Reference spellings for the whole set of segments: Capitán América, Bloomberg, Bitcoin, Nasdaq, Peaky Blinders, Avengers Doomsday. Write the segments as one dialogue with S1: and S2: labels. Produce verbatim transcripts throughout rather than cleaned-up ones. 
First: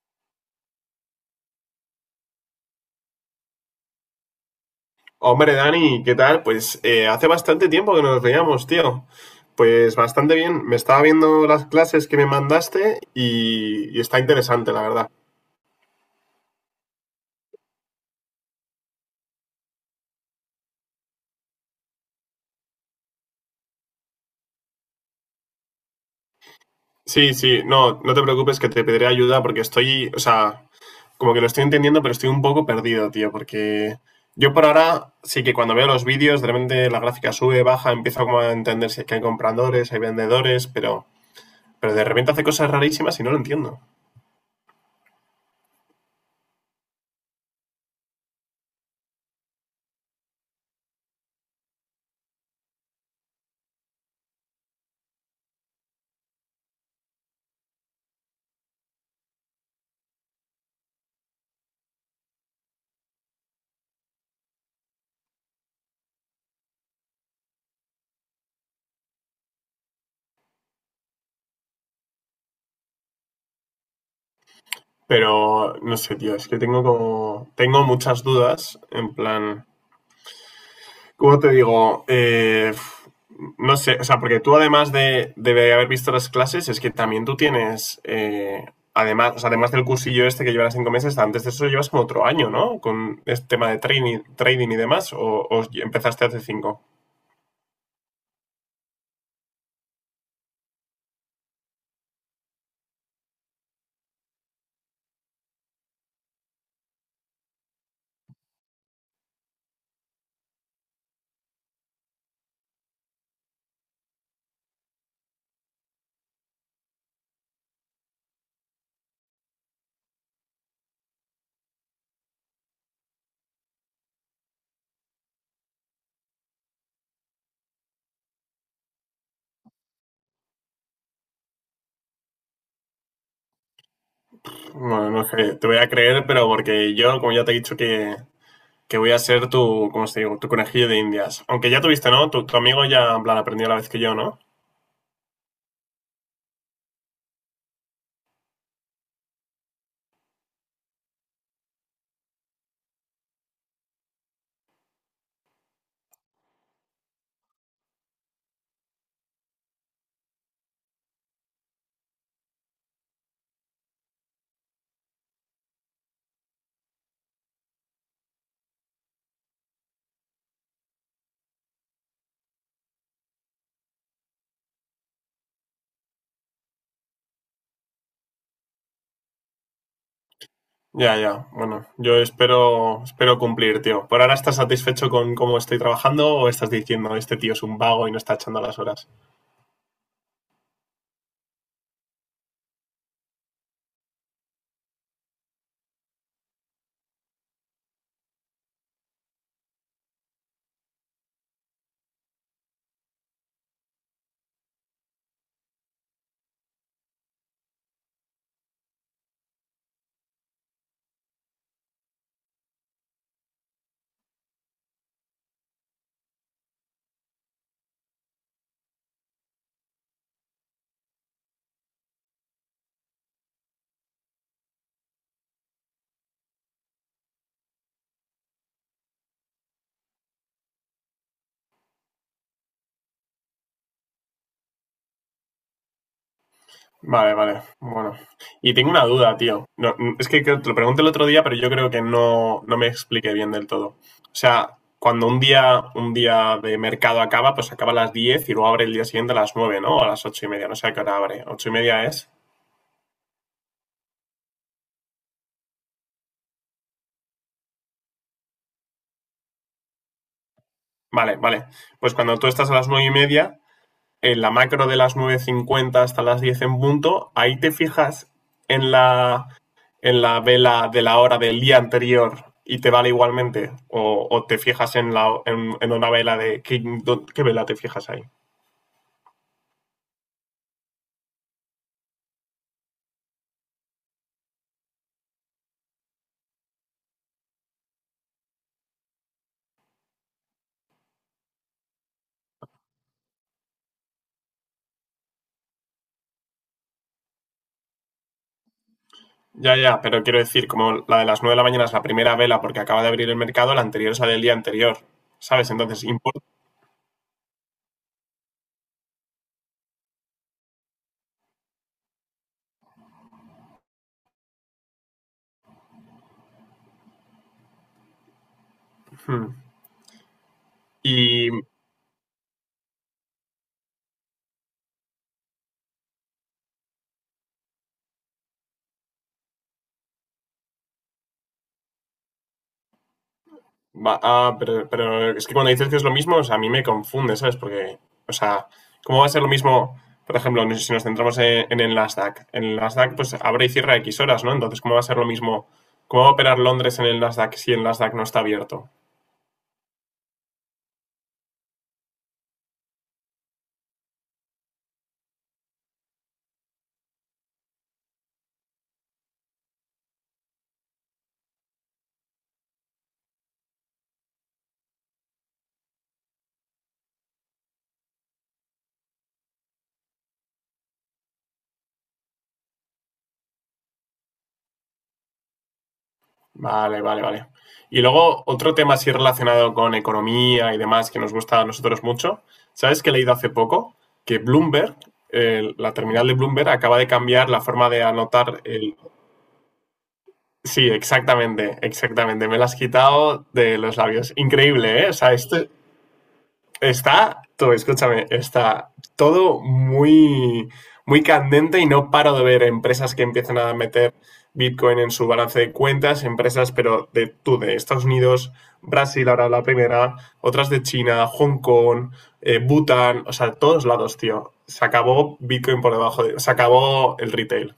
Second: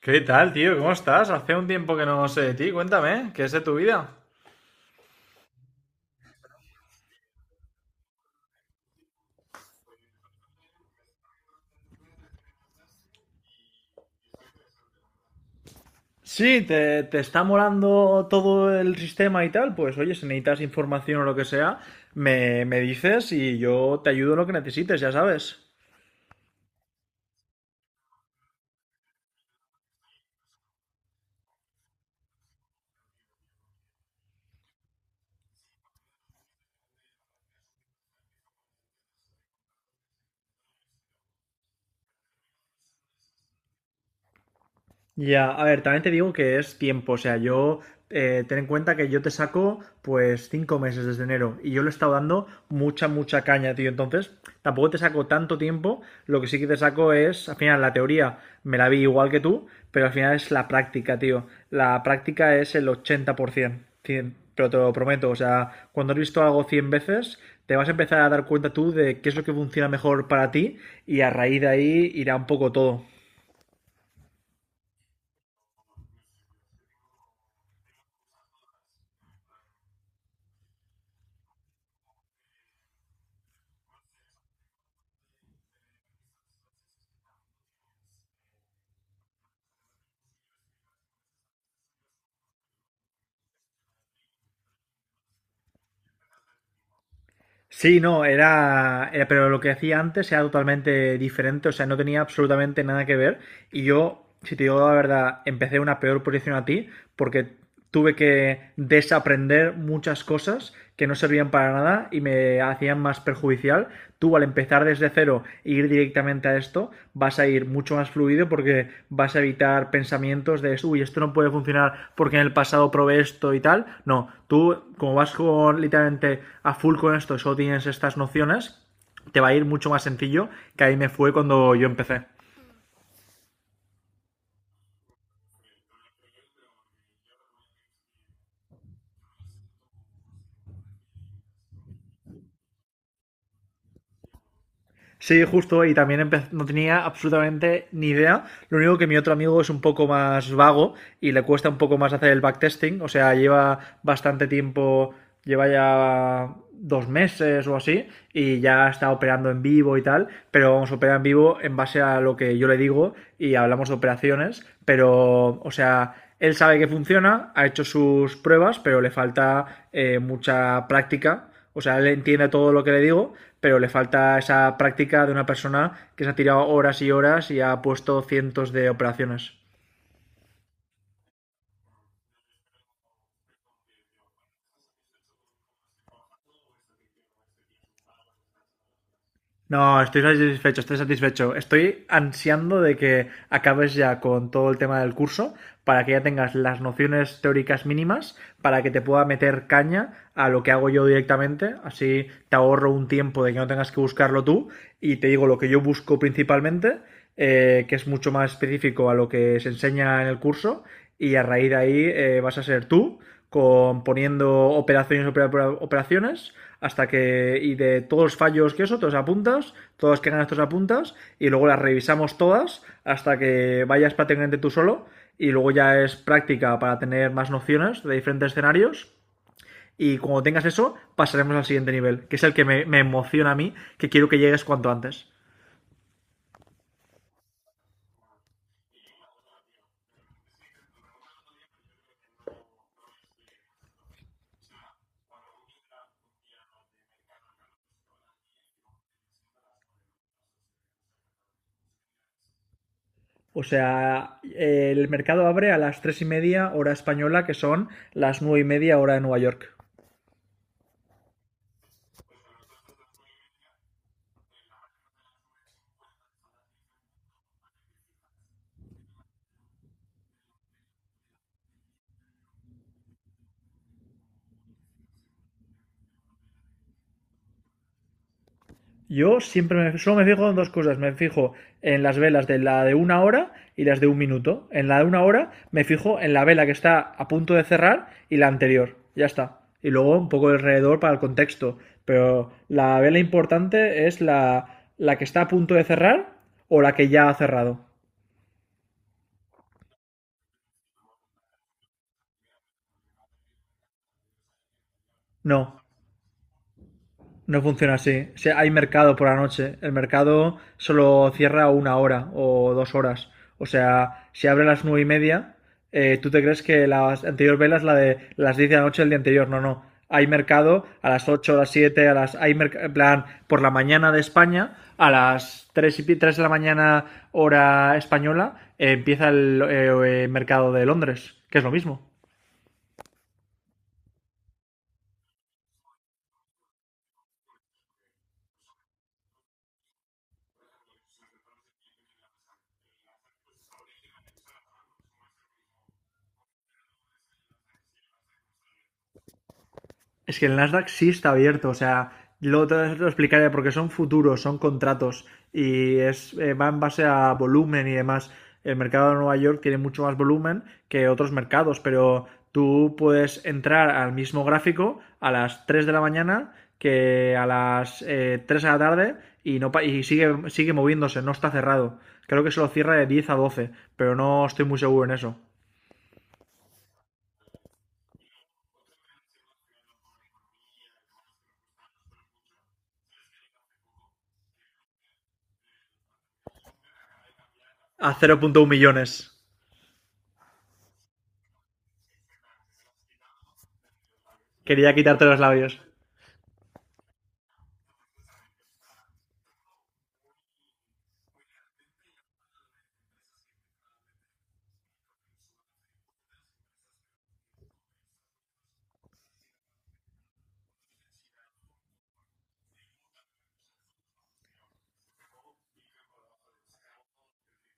S1: ¿Qué tal, tío? ¿Cómo estás? Hace un tiempo que no sé de ti. Cuéntame, ¿qué es de tu vida?
S2: Hombre, Dani, ¿qué tal? Pues eh, hace bastante tiempo que no nos veíamos, tío. Pues bastante bien. Me estaba viendo las clases que me mandaste y, y está interesante, la verdad.
S1: Sí, te, te está molando todo el sistema y tal, pues oye, si necesitas información o lo que sea, me, me dices y yo te ayudo en lo que necesites, ya sabes.
S2: Sí, sí, no, no te preocupes que te pediré ayuda porque estoy, o sea, como que lo estoy entendiendo, pero estoy un poco perdido, tío, porque yo por ahora sí que cuando veo los vídeos, de repente la gráfica sube, baja, empiezo como a entender si es que hay compradores, hay vendedores, pero, pero de repente hace cosas rarísimas y no lo entiendo.
S1: Ya, a ver, también te digo que es tiempo, o sea, yo eh, ten en cuenta que yo te saco pues cinco meses desde enero y yo le he estado dando mucha, mucha caña, tío, entonces tampoco te saco tanto tiempo. Lo que sí que te saco es, al final la teoría me la vi igual que tú, pero al final es la práctica, tío, la práctica es el ochenta por ciento, cien. Pero te lo prometo, o sea, cuando has visto algo cien veces, te vas a empezar a dar cuenta tú de qué es lo que funciona mejor para ti, y a raíz de ahí irá un poco todo.
S2: Pero no sé, tío, es que tengo como. Tengo muchas dudas. En plan. ¿Cómo te digo? Eh, no sé, o sea, porque tú además de, de haber visto las clases, es que también tú tienes. Eh, además, o sea, además del cursillo este que llevas cinco meses, antes de eso llevas como otro año, ¿no? Con este tema de training, trading y demás, o, o empezaste hace cinco.
S1: Sí, no, era, era- pero lo que hacía antes era totalmente diferente, o sea, no tenía absolutamente nada que ver. Y yo, si te digo la verdad, empecé en una peor posición a ti, porque tuve que desaprender muchas cosas que no servían para nada y me hacían más perjudicial. Tú, al empezar desde cero e ir directamente a esto, vas a ir mucho más fluido porque vas a evitar pensamientos de, uy, esto no puede funcionar porque en el pasado probé esto y tal. No, tú como vas con literalmente a full con esto, solo tienes estas nociones, te va a ir mucho más sencillo que ahí me fue cuando yo empecé.
S2: Bueno, no no sé, te voy a creer, pero porque yo, como ya te he dicho que que voy a ser tu, ¿cómo se digo? Tu conejillo de indias. Aunque ya tuviste, ¿no? Tu, tu amigo ya, en plan, aprendió la vez que yo, ¿no?
S1: Sí, justo, y también empe- no tenía absolutamente ni idea. Lo único que mi otro amigo es un poco más vago y le cuesta un poco más hacer el backtesting. O sea, lleva bastante tiempo, lleva ya dos meses o así, y ya está operando en vivo y tal. Pero vamos a operar en vivo en base a lo que yo le digo y hablamos de operaciones. Pero, o sea, él sabe que funciona, ha hecho sus pruebas, pero le falta eh, mucha práctica. O sea, él entiende todo lo que le digo, pero le falta esa práctica de una persona que se ha tirado horas y horas y ha puesto cientos de operaciones.
S2: Ya, ya. Bueno, yo espero, espero cumplir, tío. ¿Por ahora estás satisfecho con cómo estoy trabajando o estás diciendo este tío es un vago y no está echando las horas?
S1: No, estoy satisfecho, estoy satisfecho. Estoy ansiando de que acabes ya con todo el tema del curso para que ya tengas las nociones teóricas mínimas, para que te pueda meter caña a lo que hago yo directamente. Así te ahorro un tiempo de que no tengas que buscarlo tú, y te digo lo que yo busco principalmente, eh, que es mucho más específico a lo que se enseña en el curso. Y a raíz de ahí, eh, vas a ser tú con poniendo operaciones, operaciones, hasta que, y de todos los fallos que eso, todos apuntas, todos los que ganas, todos apuntas, y luego las revisamos todas hasta que vayas prácticamente tú solo. Y luego ya es práctica para tener más nociones de diferentes escenarios, y cuando tengas eso, pasaremos al siguiente nivel, que es el que me, me emociona a mí, que quiero que llegues cuanto antes.
S2: Vale, vale. Bueno. Y tengo una duda, tío. No, es que creo- te lo pregunté el otro día, pero yo creo que no, no me expliqué bien del todo. O sea, cuando un día, un día de mercado acaba, pues acaba a las diez y luego abre el día siguiente a las nueve, ¿no? O a las ocho y media. No sé a qué hora abre. ¿Ocho y media es?
S1: O sea, eh, el mercado abre a las tres y media hora española, que son las nueve y media hora de Nueva York.
S2: Vale, vale. Pues cuando tú estás a las nueve y media, en la macro de las nueve cincuenta hasta las diez en punto, ahí te fijas en la, en la vela de la hora del día anterior y te vale igualmente. O, o te fijas en, la, en, en una vela de... ¿Qué, dó- ¿Qué vela te fijas ahí?
S1: Yo siempre me, solo me fijo en dos cosas. Me fijo en las velas de la de una hora y las de un minuto. En la de una hora me fijo en la vela que está a punto de cerrar y la anterior. Ya está. Y luego un poco alrededor para el contexto. Pero la vela importante es la, la que está a punto de cerrar o la que ya ha cerrado.
S2: Ya, ya, pero quiero decir, como la de las nueve de la mañana es la primera vela porque acaba de abrir el mercado, la anterior es la del día anterior, ¿sabes?
S1: No,
S2: Entonces, importa.
S1: no funciona así. Si hay mercado por la noche. El mercado solo cierra una hora o dos horas. O sea, si abre a las nueve y media, eh, tú te crees que las anterior velas la de las diez de la noche del día
S2: Hmm.
S1: anterior. No, no. Hay mercado a las
S2: Y
S1: ocho, a las siete, a las. Hay merc- en plan, por la mañana de España, a las tres y, tres de la mañana, hora española, eh, empieza el eh, eh, mercado de Londres, que es lo mismo.
S2: Va- ah, pero, pero es que cuando dices que es lo mismo, o sea, a mí me confunde, ¿sabes? Porque, o sea, ¿cómo va a ser lo mismo? Por ejemplo, no sé si nos centramos en, en el Nasdaq. En el Nasdaq, pues abre y cierra X horas, ¿no? Entonces, ¿cómo va a ser lo mismo? ¿Cómo va a operar Londres en el Nasdaq si el Nasdaq no está abierto?
S1: Es que el Nasdaq sí está abierto, o sea, lo, te lo explicaré porque son futuros, son contratos y es, eh, va en base a volumen y demás. El mercado de Nueva York tiene mucho más volumen que otros mercados, pero tú puedes entrar al mismo gráfico a las tres de la mañana que a las eh, tres de la tarde y, no, y sigue, sigue moviéndose, no está cerrado. Creo que se lo cierra de diez a doce, pero no estoy muy seguro en eso.
S2: Vale, vale, vale. Y luego, otro tema así relacionado con economía y demás que nos gusta a nosotros mucho. ¿Sabes que he leído hace poco? Que Bloomberg, eh, la terminal de Bloomberg, acaba de cambiar la forma de
S1: A
S2: anotar.
S1: cero coma uno millones.
S2: Sí, exactamente, exactamente. Me lo has quitado de los labios.
S1: Quería
S2: Increíble, ¿eh? O
S1: quitarte
S2: sea,
S1: los
S2: esto
S1: labios.
S2: está, todo, escúchame, está todo muy, muy candente y no paro de ver empresas que empiezan a meter Bitcoin en su balance de cuentas, empresas, pero de tú, de Estados Unidos, Brasil ahora la primera, otras de China, Hong Kong, eh, Bután, o sea, todos lados, tío. Se acabó Bitcoin por debajo de, se acabó el retail.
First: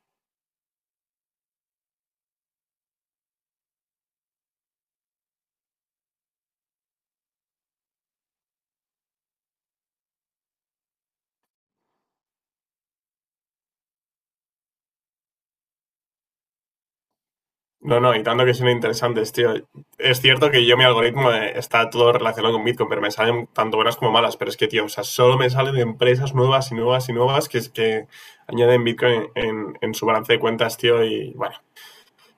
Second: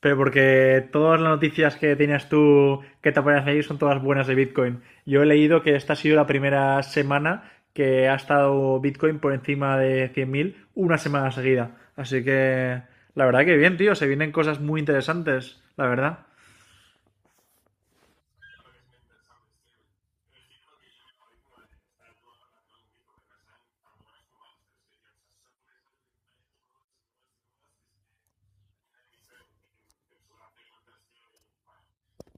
S1: Pero porque todas las noticias que tienes tú que te aparecen ahí son todas buenas de Bitcoin. Yo he leído que esta ha sido la primera semana que ha estado Bitcoin por encima de cien mil una semana seguida. Así que la verdad que bien, tío, se vienen cosas muy interesantes, la verdad.
S2: No, no, y tanto que son interesantes, tío. Es cierto que yo mi algoritmo eh, está todo relacionado con Bitcoin, pero me salen tanto buenas como malas. Pero es que, tío, o sea, solo me salen empresas nuevas y nuevas y nuevas que, es que añaden Bitcoin en, en su balance de cuentas, tío. Y bueno,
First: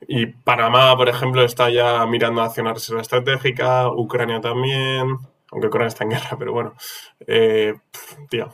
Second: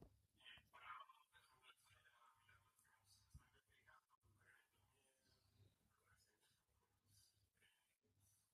S2: y Panamá, por ejemplo, está ya mirando hacia una reserva estratégica, Ucrania también, aunque Ucrania está en guerra, pero bueno. Eh, pf, tío.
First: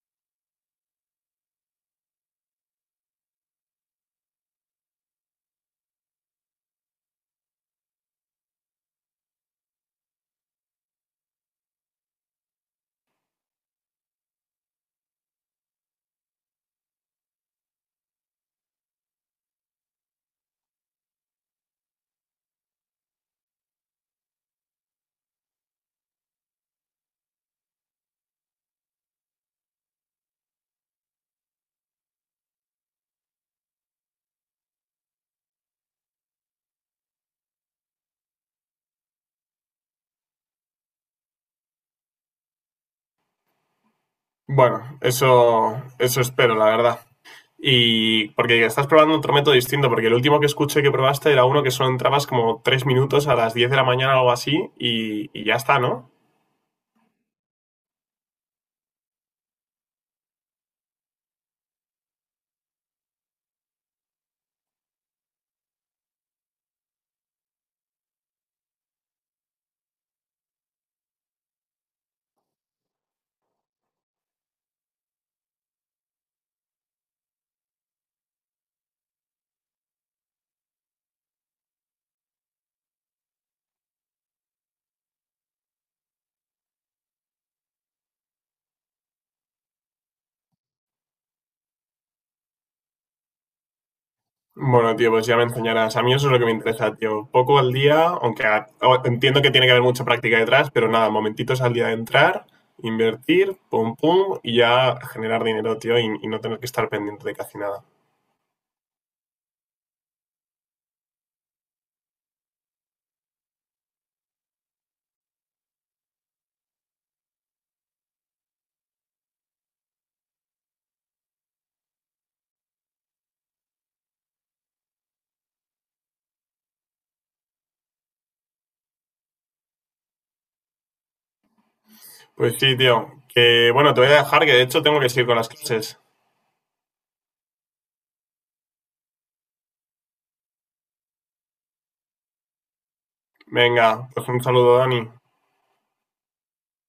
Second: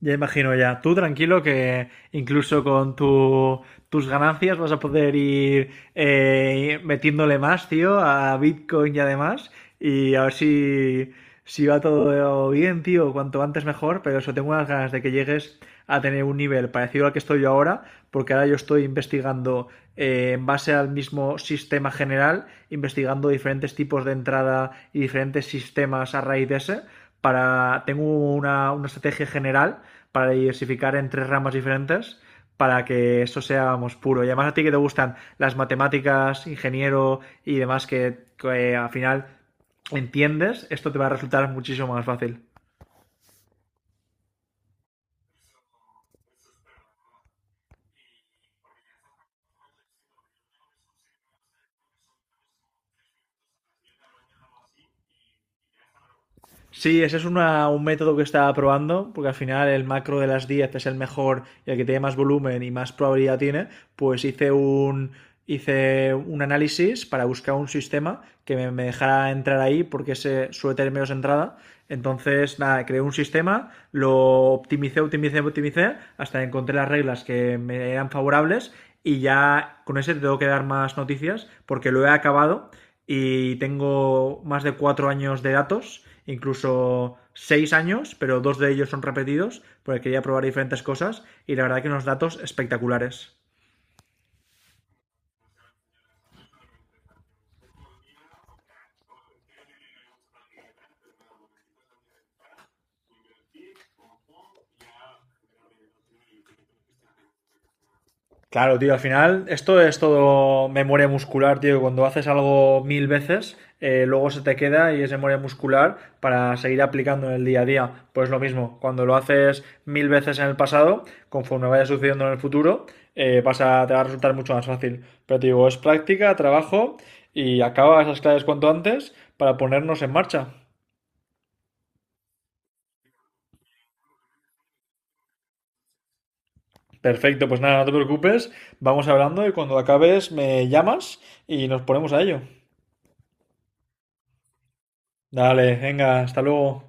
S1: Ya imagino ya. Tú tranquilo que incluso con tu, tus ganancias vas a poder ir eh, metiéndole más, tío, a Bitcoin y además. Y a ver si, si va todo bien, tío. Cuanto antes mejor. Pero eso, tengo unas ganas de que llegues a tener un nivel parecido al que estoy yo ahora. Porque ahora yo estoy investigando eh, en base al mismo sistema general, investigando diferentes tipos de entrada y diferentes sistemas a raíz de ese para tengo una, una estrategia general para diversificar en tres ramas diferentes para que esto sea vamos, puro. Y además a ti que te gustan las matemáticas, ingeniero y demás que, que al final entiendes, esto te va a resultar muchísimo más fácil.
S2: Bueno, eso, eso espero, la verdad. Y porque estás probando otro método distinto, porque el último que escuché que probaste era uno que solo entrabas como tres minutos a las diez de la mañana o algo así y, y ya está, ¿no?
S1: Sí, ese es una- un método que estaba probando, porque al final el macro de las diez es el mejor y el que tiene más volumen y más probabilidad tiene, pues hice un, hice un análisis para buscar un sistema que me, me dejara entrar ahí, porque se suele tener menos entrada. Entonces, nada, creé un sistema, lo optimicé, optimicé, optimicé, hasta que encontré las reglas que me eran favorables, y ya con ese te tengo que dar más noticias, porque lo he acabado y tengo más de cuatro años de datos, incluso seis años, pero dos de ellos son repetidos, porque quería probar diferentes cosas y la verdad que unos datos espectaculares.
S2: Bueno, tío, pues ya me enseñarás. A mí eso es lo que me interesa, tío. Poco al día, aunque a- o- entiendo que tiene que haber mucha práctica detrás, pero nada, momentitos al día de entrar, invertir, pum, pum, y ya generar dinero, tío, y, y no tener que estar pendiente de casi nada.
S1: Claro, tío, al final esto es todo memoria muscular, tío. Cuando haces algo mil veces, eh, luego se te queda y es memoria muscular para seguir aplicando en el día a día. Pues lo mismo, cuando lo haces mil veces en el pasado, conforme vaya sucediendo en el futuro, eh, vas a, te va a resultar mucho más fácil. Pero te digo, es práctica, trabajo, y acaba esas claves cuanto antes para ponernos en marcha.
S2: Pues sí, tío, que bueno, te voy a dejar, que de hecho tengo que seguir con las clases.
S1: Perfecto, pues nada, no te preocupes, vamos hablando y cuando acabes me llamas y nos ponemos a ello.
S2: Venga, pues un saludo, Dani.
S1: Dale, venga, hasta luego.